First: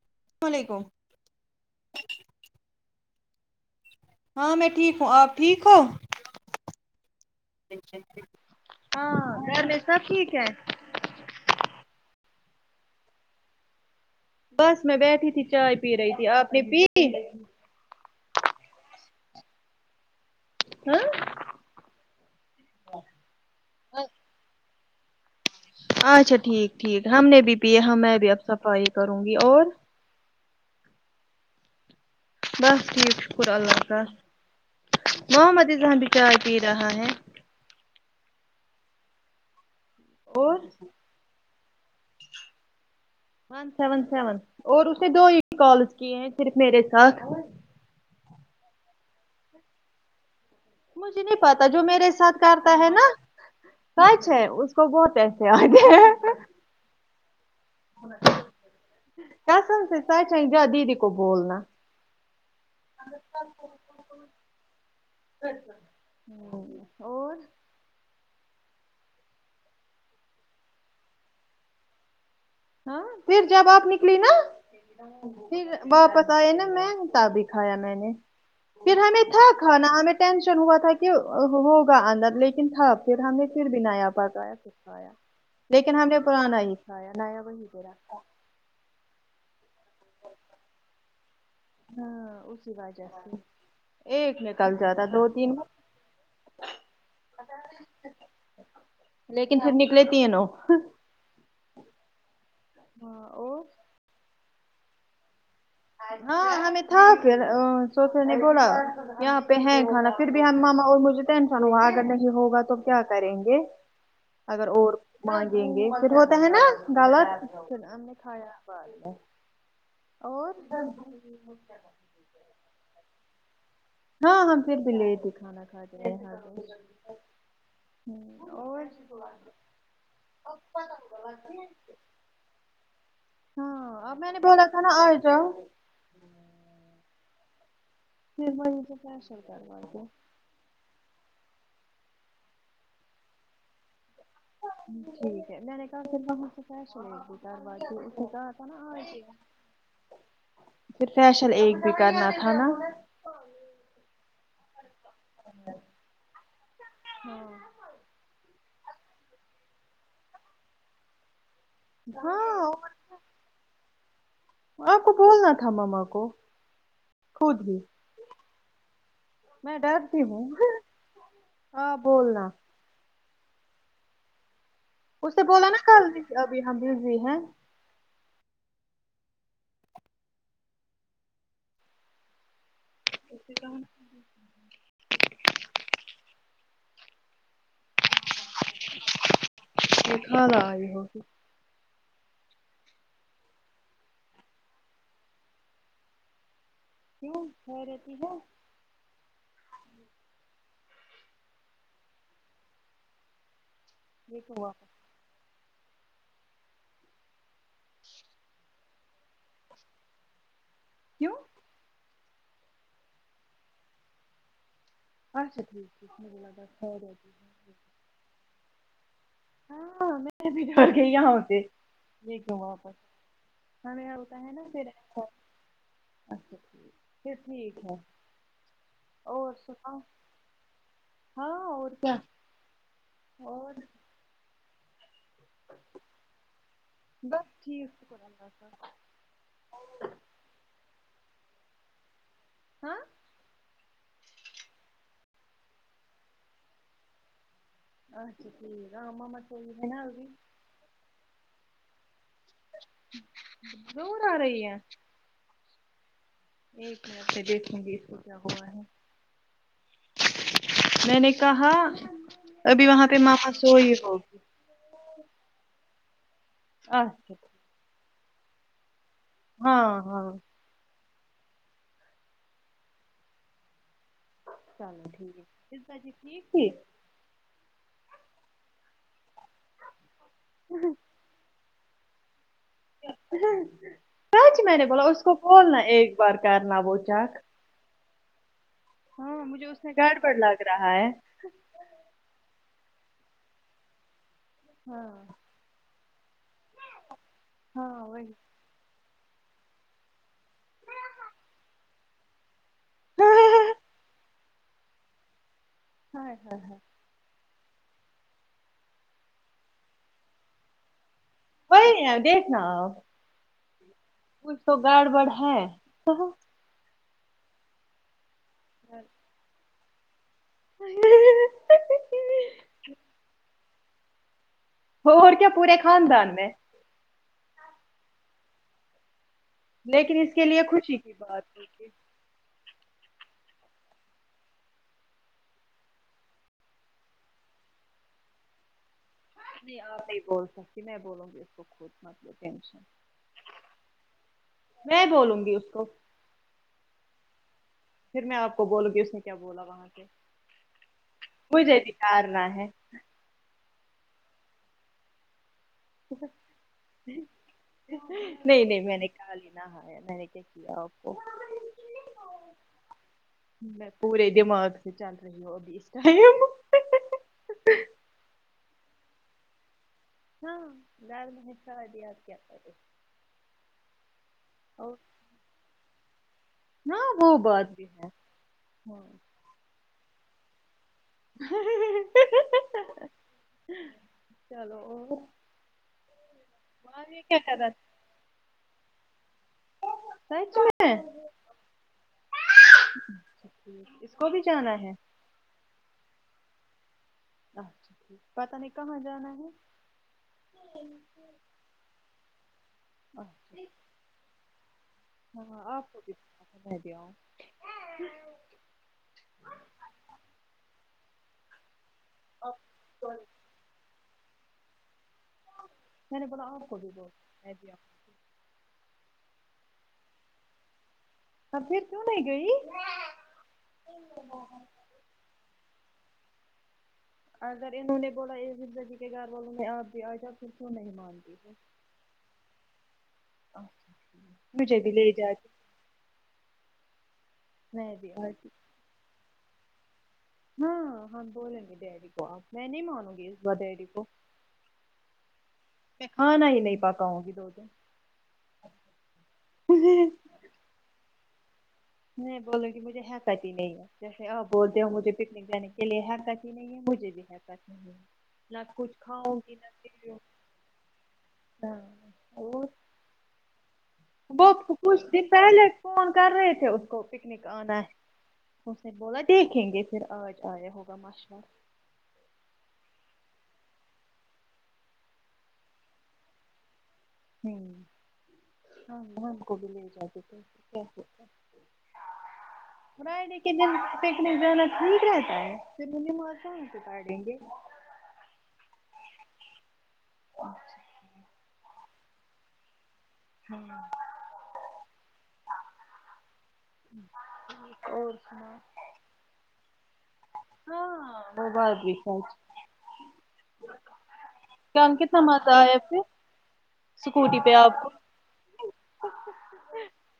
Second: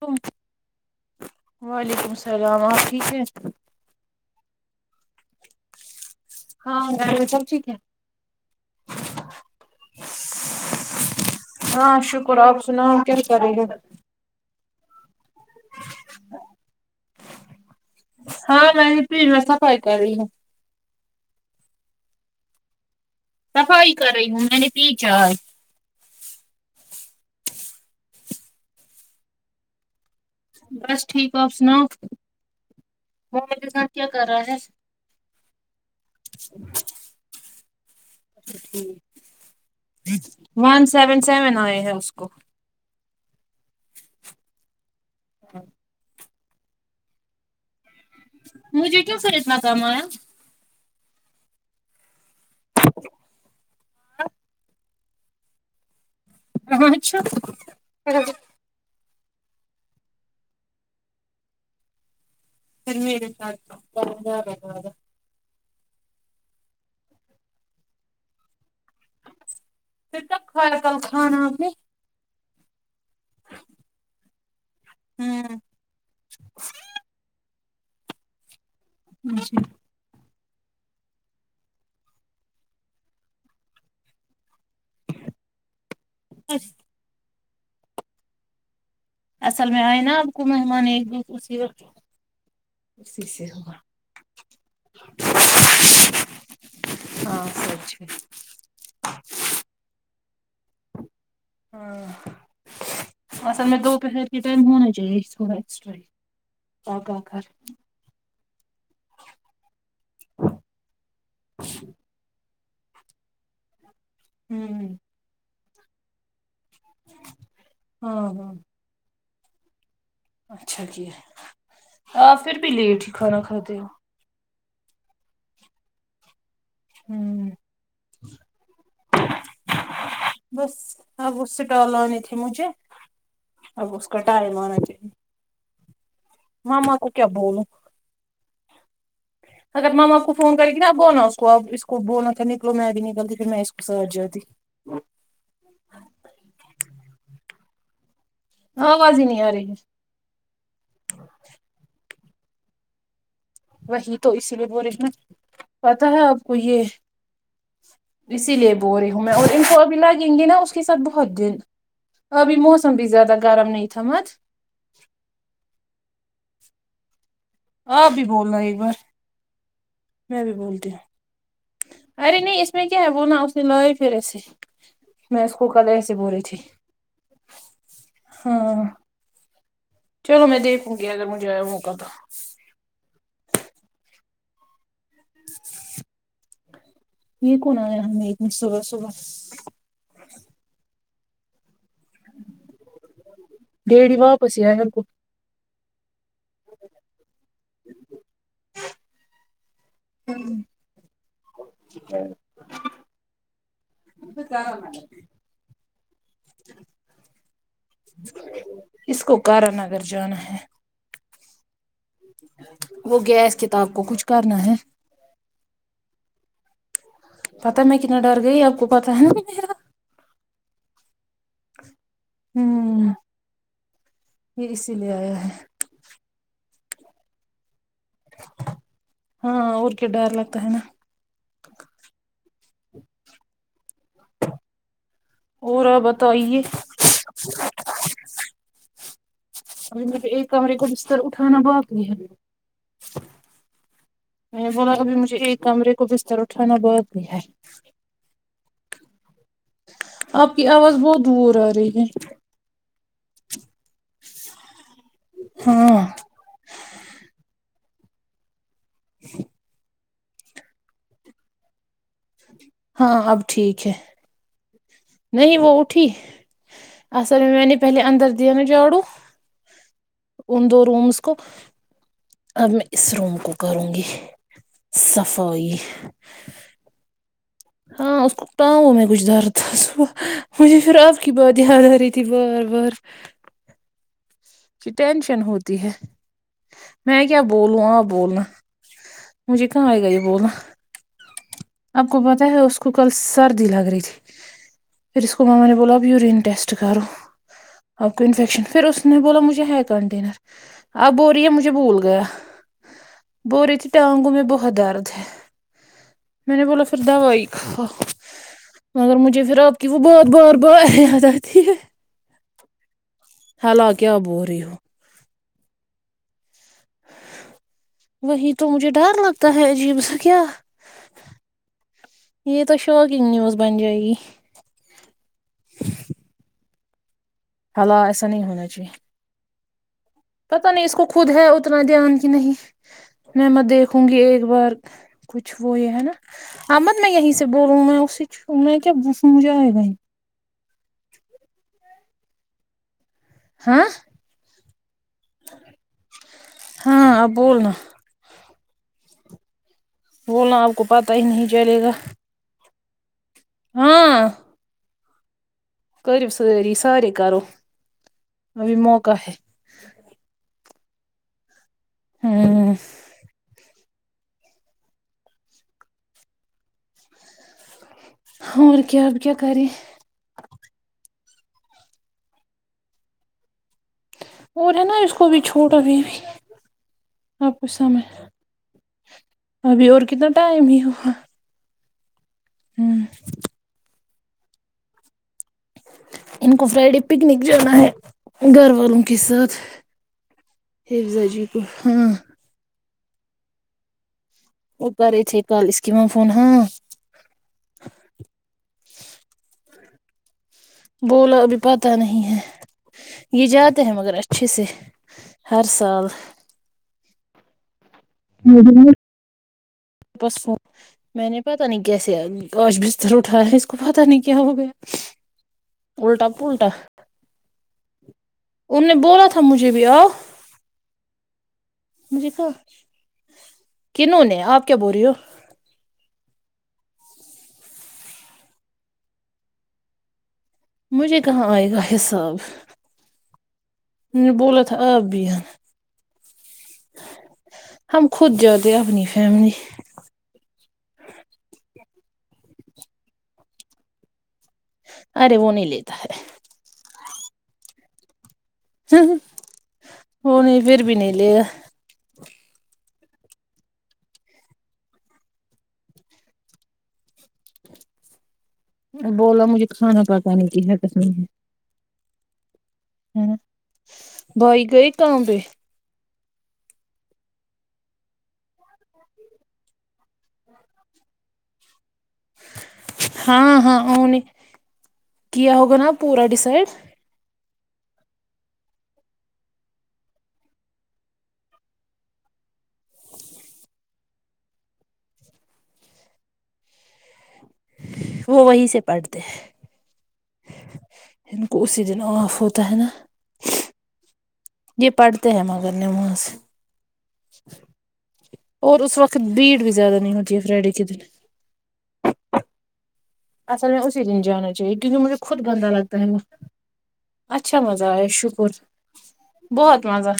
تو الل علیکم وعلیکم السلام آپ ٹھیک ہے ہاں میں ٹھیک ہوں آپ ٹھیک ہو ہاں گھر میں سب ٹھیک ہے ہاں گھر میں سب ٹھیک ہے ہاں شکر آپ سنا کیا کر رہے ہو بس میں بیٹھی تھی چائے پی رہی تھی آپ نے پی ہاں نہیں پی میں صفائی کر رہی ہوں کیا صفائی کر رہی ہو میں نے پی چاے اچھا ٹھیک ٹھیک ہم نے بھی پی میں بھی اب صفائی کروں گی اور بس ٹھیک آپ سناؤ بس ٹھیک شکر مما کے اللہ ساتھ تال کیا کر رہا ہے معحمد اظاں بی چاۓ پی رہا ہے اور ون سیون سیون آئے ہیں اس [unintelligible] ون سیون سیون اور اس نے دو ہی کالز کیے ہیں صرف میرے ساتھ مجھے کیوں خریدنا کام آیا مجھے نہیں پتا جو میرے ساتھ کرتا ہے نا سچ ہے اس کو بہت ای گے ہچھ کیاسم سے س چ ج دیدی کو بولنا پھر میرے ساتھ [unintelligible] رہا اور پھر کب کھایا کل کھانا اپ نے ہاں پھر جب آپ نکلی نا پھر واپس آئے نا مگتا بھی کھایا میں نے پھر ہمیں تھا کھانا ہمیں ٹینشن ہوا تھا کہ ہوگا اندر لیکن تھا پھر ہم نے پھر بھی نیا پاکیا کھایا لیکن ہم نے پرانا ہی کھایا نیا وہی تیرا اصل میں آئے نا آپ کو مہمان ایک دو اسیق ہاں اسی وجہ سے ایک نکل جاتا دو تین [unintelligible] [unintelligible] لیکن پھر نکلتی ہیں نو ہمم ہاں اور اصل میں دوپہر کے ٹائم ہونا چاہیے ایکسٹرا ہاں ہمیں تھا پکا پھر کر سوفے نے بولا یہاں پہ ہے کھانا پھر بھی ہم ماما اور مجھے ٹینشن ہوا اگر نہیں ہوگا تو کیا کریں گے اگر ہوں اور مانگیں گے پھر ہوتا ہے نا ہاں ہاں [unintelligible] آ پھر بھی لیٹ ہی کھانا کھاتے ہو ہاں ہم پھر بھی لیٹ ہی کھانا کھاتے ہے ہیاں ہوں اور بس اب وہ سٹال آانی تھی مجھے اب اس کا ٹائم کیا مما کو کیا بولا پھر میں تو پرشر کروا اگر کے ماما کو فون کرے گی نا اب بونا اس کو اب اس کو بولنا تھا نکلو میں بھی نکلتی پھر میں اس کو سہج جاتی ٹھیک ہے میں نے کہا [unintelligible] ہاں آواز ہی نہیں آ رہی ہے پھر فیشل ایک بھی کرنا تھا نا وہی تو اسی لیے با رہے نا پتا ہے آپ کو یہ ہاں اسی لیے بول رہی ہوں میں اور ان کو ابھی لاگیں گی نا اس کے ساتھ بہت دن ابھی ہاں موسم اور بھی زیادہ گرم نہیں تھامت آپ کو بولنا تھا مما کو خود ہی آپ بھی بول رہے ایک بار میں ڈرتی میں ہوں بھی بولتی آپ بولنا اسمے کیا ہے بولنا [unintelligible] اس سے بولا نا کال ابھی ہم بجی ہیں ہاں چلو میں دیکھوں گی اگر مجھے آیا موقع تو [unintelligible] یہ کون آیا ہے اتنی صوبہ صوبہ [unintelligible] گیڑی واپس ہی آیا میر کو [inaudible] [unintelligible] یہ کیوں واپس [unintelligible] اس کو کارا نگر جانا ہے کیوں وہ گیا اس کتاب کو کچھ کرنا ہے اچا ٹھیک مجھے لگا پتا میں کتنا ڈر گئی آپ کو پتا ہے نا ہاں میں ہہی درر گیی یہا ہوں یہ کیوں وپس ہوں ہمیں ہوتا ہے نا یہ پھر اسی لیے ایسا آیا ہے اچھا پھر ٹھیک ہے ہاں اور کیا ڈر لگتا ہے نا ہاں اور کیا اور اور آپ بتائیے بس ٹھیک شکر الله ا مطلب ایک کمرے کو بستر اٹھانا باقی ہے ہاں میں بولا ابھی مجھے ایک کمرے کو بستر اٹھانا بہت باقی ہے اچھا ٹھیک ہے آ ماما کو ہے نا ا بھی یہ آواز بہت دور آ رہی ہے دور آ رہی ہے ہاں [inaudible] میں نے کہا ابھی وہاں پہ ہاں اب ماما ٹھیک سوئی ہے ہو نہیں وہ اٹھی اچھا اصل میں میں نے پہلے اندر دیا نا جھاڑو ہاں ہاں ان دو رومس کو اب میں اس روم کو کروں گی چلو ٹھیک ہے صفائی جدا جی ٹھیک ہی ہاں اس کوٹاؤ میں کچھ ڈر تھا صبح مجھے پھر آپ کی بات یاد آرہی تھی بار بار سچ میں نے کہ بولا اس کو ٹینشن بولنا ایک بار کرنا وہ چیک بولو ہاں بولنا ہاں مجھے اس کہاں میں آئے گا یہ گڈباد بولنا لگ رہا ہے آپ کو پتہ ہے اس کو کل سردی لگ رہی تھی ہاں پھر اس کو ماما نے بولا اب یورین ٹیٹسٹ کرو ہاں آب کو وہی انفیکشن پھر اس اس نے بولا مجھے ہے کنٹینر آپ بول رہی ہے مجھے بھول گیا بول ہاں رہی تھی ٹانگوں میں بہت درد ہے ہاں میں نے ہاں بولا پھر دوائی کھاؤ مگر مجھے پھر آپ کی وہ بار بار بار آتی وہی دیکھنا آ ہیلو کیا بو کچھ تو گڑبڑ ہے وہی تو مجھے ڈر لگتا ہے عجیب سا کیا یہ تو شوکنگ نیوز بن جائے گی اور کیا پورے خاندان میں ہالا ایسا نہیں ہونا چاہیے لیکن اس کے لیے پتا نہیں اس خوشی کو کی خود بات ہے اتنا ہوگی دھیان کی نہیں میں میں دیکھوں گی ایک بار کچھ وہ یہ ہے نا احمد میں یہیں سے بولوں میں اسی میں کیا [unintelligible] نہیں گا آپ نہیں بول سکتی میں بولوں گی اس کو خود مت لو ٹینشن ہاں میں بولوں گی اس کو ہاں آپ بولنا پھر میں آپ کو بولوں گی اس نے کیا بولا وہاں بولنا آپ کو پتہ ہی نہیں سے چلے گا [unintelligible] ہاں کرو ساری سارے کرو نہیں ابھی نہیں میں نے موقع ہے کھا لیا نہ ہاں میں کہ کیا آپ کو ہاں میں پورے دماغ سے چل رہی ہوں ابھی اس ٹائم اور کیا کیا کرے [unintelligible] اور ہے نا اس کو بھی چھوٹ اب بھی ہاں وہ آپ بات کچھ بھی سمے ہے [unintelligible] ہاں ابھی اور کتنا ٹائم ہی ہوا ہوں چلو اور ان کو فرائیڈے معاویہ کیا پکنک کر رہا جانا ہے گھر والوں کے ساتھ سچ میں حفظہ جی اچھا کو ہاں ٹھیک اس کو بھی جانا ہے وہ کرے تھے کال اسکیم فون ہاں نہ اچھا ٹھیک پتا نہیں کہاں جانا ہے بولو ابھی پتہ نہیں ہے اچھا یہ ٹھیک، جاتے ہیں مگر اچھے سے ہاں ہر آپ کو سال [unintelligible] میں دں [unintelligible] ہ بس میں نے پتا نہیں کیسے آپ آج بستر سوری اٹھایا ہے اس کو پتہ نہیں کیا ہو گیا میں نے الٹا بولا آپ پلٹا کو بھی بول میں بھی آؤں ان نے بولا تھا مجھے بھی آؤ ہاں پھر کیوں نہیں مجھے کہ گئی کنوں نے آپ کیا بول رہی ہو اگر انہوں نے بولا یہ زندگی کے گھر والوں نے آپ بھی آ جب مجھے کہاں آئے گا حساب اچھا میں نے بولا تھا مجھے آپ لے بھی جاتی میں ہم بھی خود آتی جاتے اپنی فیملی ہاں ہم بولیں گے ڈیڈی کو اب میں نہیں مانوں گی اس بار ڈیڈی کو ارے وہ نہیں لیتا ہے کھانا ہی نہیں پکاؤں گی دو دن وہ نہیں پھر بھی نہیں لیا نہیں بولو کہ مجھے حیکت ہی نہیں ہے جیسے آ بولتے ہو مجھے پکنک جانے کے لیے حیکت ہی نہیں نہیں ہے مجھے بھی نہیں حیکت نہیں ہے نہ کچھ کھاؤں بولا گی نہ مجھے کھانا پیوں پکانے کی ہے قسم ہے ہاں اور ھمم وہ کچھ دن پہلے فون کر رہے تھے اس کو پکنک آنا اس نے بولا دیکھیں گے پھر آج آیا ہوگا مشہورہ ہاں ہاں ا نے کیا ہوگا نا پورا ڈسائڈ ہ ہاں ہم کو بھی لے جاتے تھے کیاتے فرائیڈے کے دن پکنک جانا ٹھیک رہتا ہے پھر انہیں وہ آسان دیں گے وہ وہی سے پڑھتے ہیں اسی دن آف ہوتا ہے نا ہاں یہ پڑھتے ہیں مگر نماز اور سناؤ اور اس وقت بھیڑ بھی زیادہ نہیں ہوتی ہے فرائیڈے کے دن ہاں وہ بات بھی اصل میں اسی دن جانا چاہیے کیا کیونکہ مجھے کتنا خود مزہ گندا آیا پھر لگتا ہے اسکوٹی پہ اچھا آپ مزہ کو آے شکر بہت مزہ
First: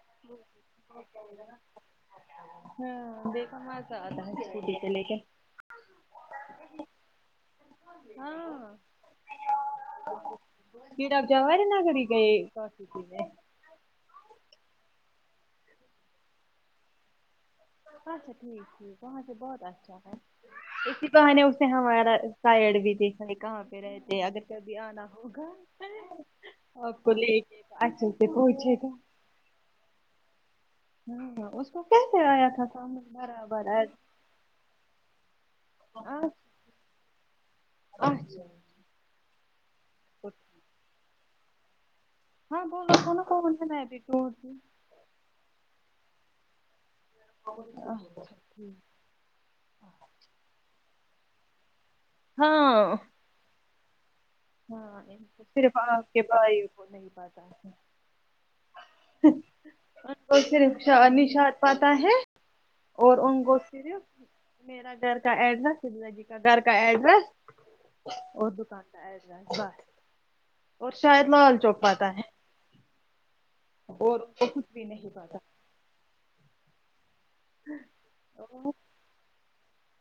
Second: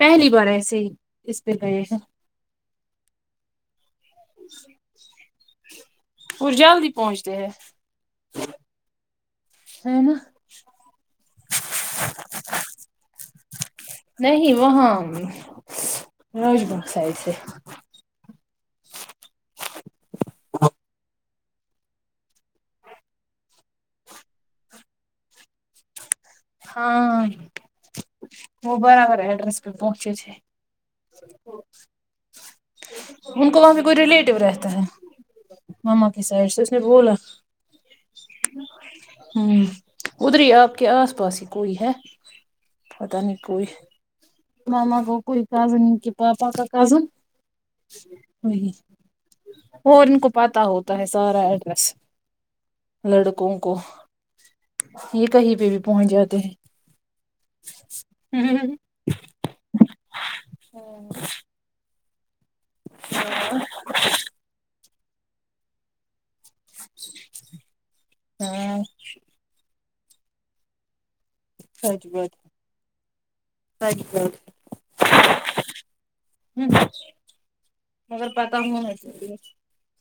پہلی بار ایسے ہی اس پہ گئے ہیں نہ ہاں دیکھا مزہ آ تھا [unintelligible] اٹی کے لے کے وہ جلد ہی پہنچتے ہیں ہے نا ہاں [unintelligible] نہیں وہاں روج بنک سائڈ سے اچھا ٹھیک ٹھیک وہاں سے بہت اچھا ہے اسی بہانے ہمارا سائڈ بھی دیکھے کہاں پہ رہتے اگر کبھی آنا ہوگا آپ کو ہاں لے کے اچھے سے پہنچے وہ گا برابر ایڈریس پہ پہنچے تھے ہاں اس کو کیسے آیا تھا سمجھ ان کو برابر وہاں پہ کوئی ریلیٹو رہتے ہیں ماما آ کی سائیڈ سے اس نے بولا اچھا ہوں ادھر ہی آپ کے آس پاس ہی کوئی ہے ہاں بولو پتہ کھنا کھو نہیں بلکے کوئی بھی توی ماما کا کوئی کزن کہ پاس اکر کزن ہوں اچھا ٹھیک اور ان کو پتا ہوتا ہے سارا ایڈریس ہاں لڑکوں کو ہاں یہ کہیں پہ صرف بھی پہنچ آپ کے جاتے ہیں بھائی کو نہیں پاتا کو صرف نشاد پاتا ہے اور ان کو صرف میرا گھر کا ایڈریس گھر کا ایڈریس اور دکان ہاں کا ایڈریس بس اور شاید مال چوک سچ پاتا ہے بات سچ اور وہ کچھ بھی نہیں پاتا ھم مگر پتا اور ہونا چاہے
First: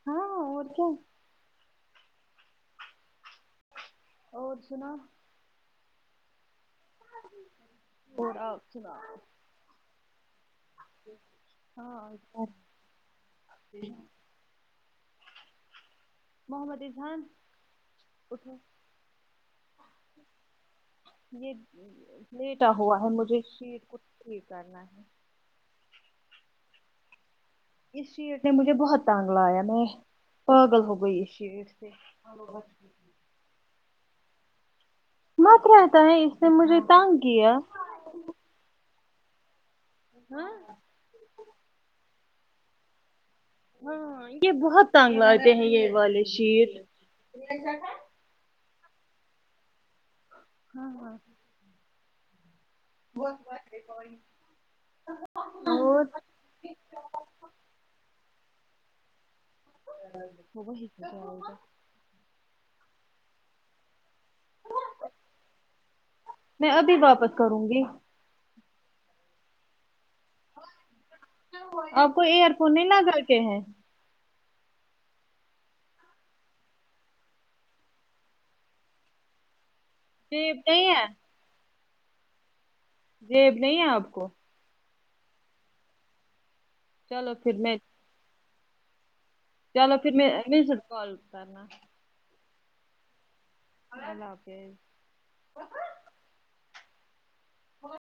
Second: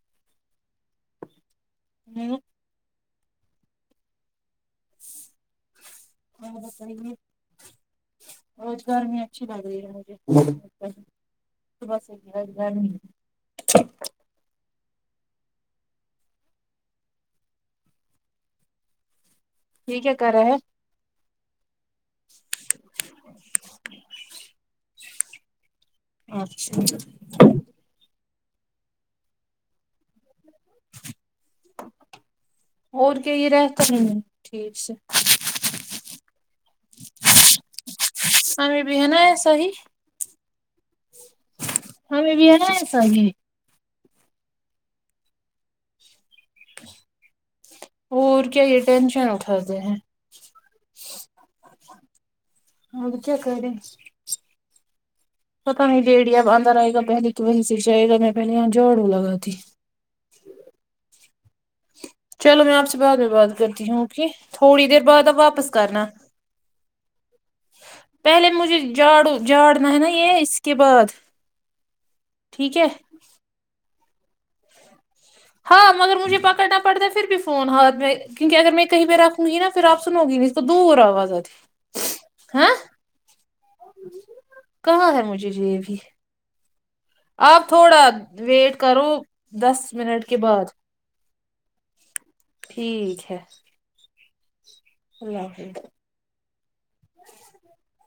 ہاں اور کیا اور سنا ہاں بتائیے اور آپ روزگار سناؤ میں اچھی لگ رہی ہے مجھے صبح سے ہاں آج گرمی ہے۔ محمد اذھان اٹھو یہ کیا کر رہا ہے یہ لیٹا ہوا ہے مجھے شیر کو ٹھیک کرنا ہے اچھا اس شیٹ نے مجھے بہت تٹانگ لایا میں پاگل ہو گئی اس شیٹ سے اور کہی رہتا نہیں ٹھیک سے مت رہتا ہے اس نے مجھے تانگ کیا ابھی بھی ہے نا ایسا ہی ہاں ہمیں بھی ہے ایسا گے ہاں یہ بہت تنگ لاتے ہیں یہ والے شیٹ اور کیا یہ ٹینشن اٹھاتے ہیں ہاں ہاں ہاں تو کیا کہہ رہے پتا نہیں اور ڈڑیا اندر آئے گا پہ تونسی شاہ میں پہلے جھاڑو لگاتی وہ وہا چلو میں آپ سے بعد میں بات کرتی ہوں اوکے تھوڑی دیر بعد آپ واپس کرنا میں ابھی واپس کروں گی پہلے مجھے جھاڑو جھاڑنا ہے نا یہ اس کے بعد ٹھیک ہے کر کے ہے ہاں مگر مجھے پکڑنا پڑتا ہے پھر بھی فون ہاتھ میں کیونک اگر میں کہیں پے رکھ ہوئی نا پھر آپ سنو گی نہیں اس جیب کو دور ہے آواز لیب نہیں ہے آپ کو کہاں ہے مجھے یہی بھی چلو پھر آپ میں تھوڑا ویٹ کرو دس چلو پھر منٹ میں کے بعد مجھے کال کرنا ٹھیک ہے اللہ حافظ ال ہ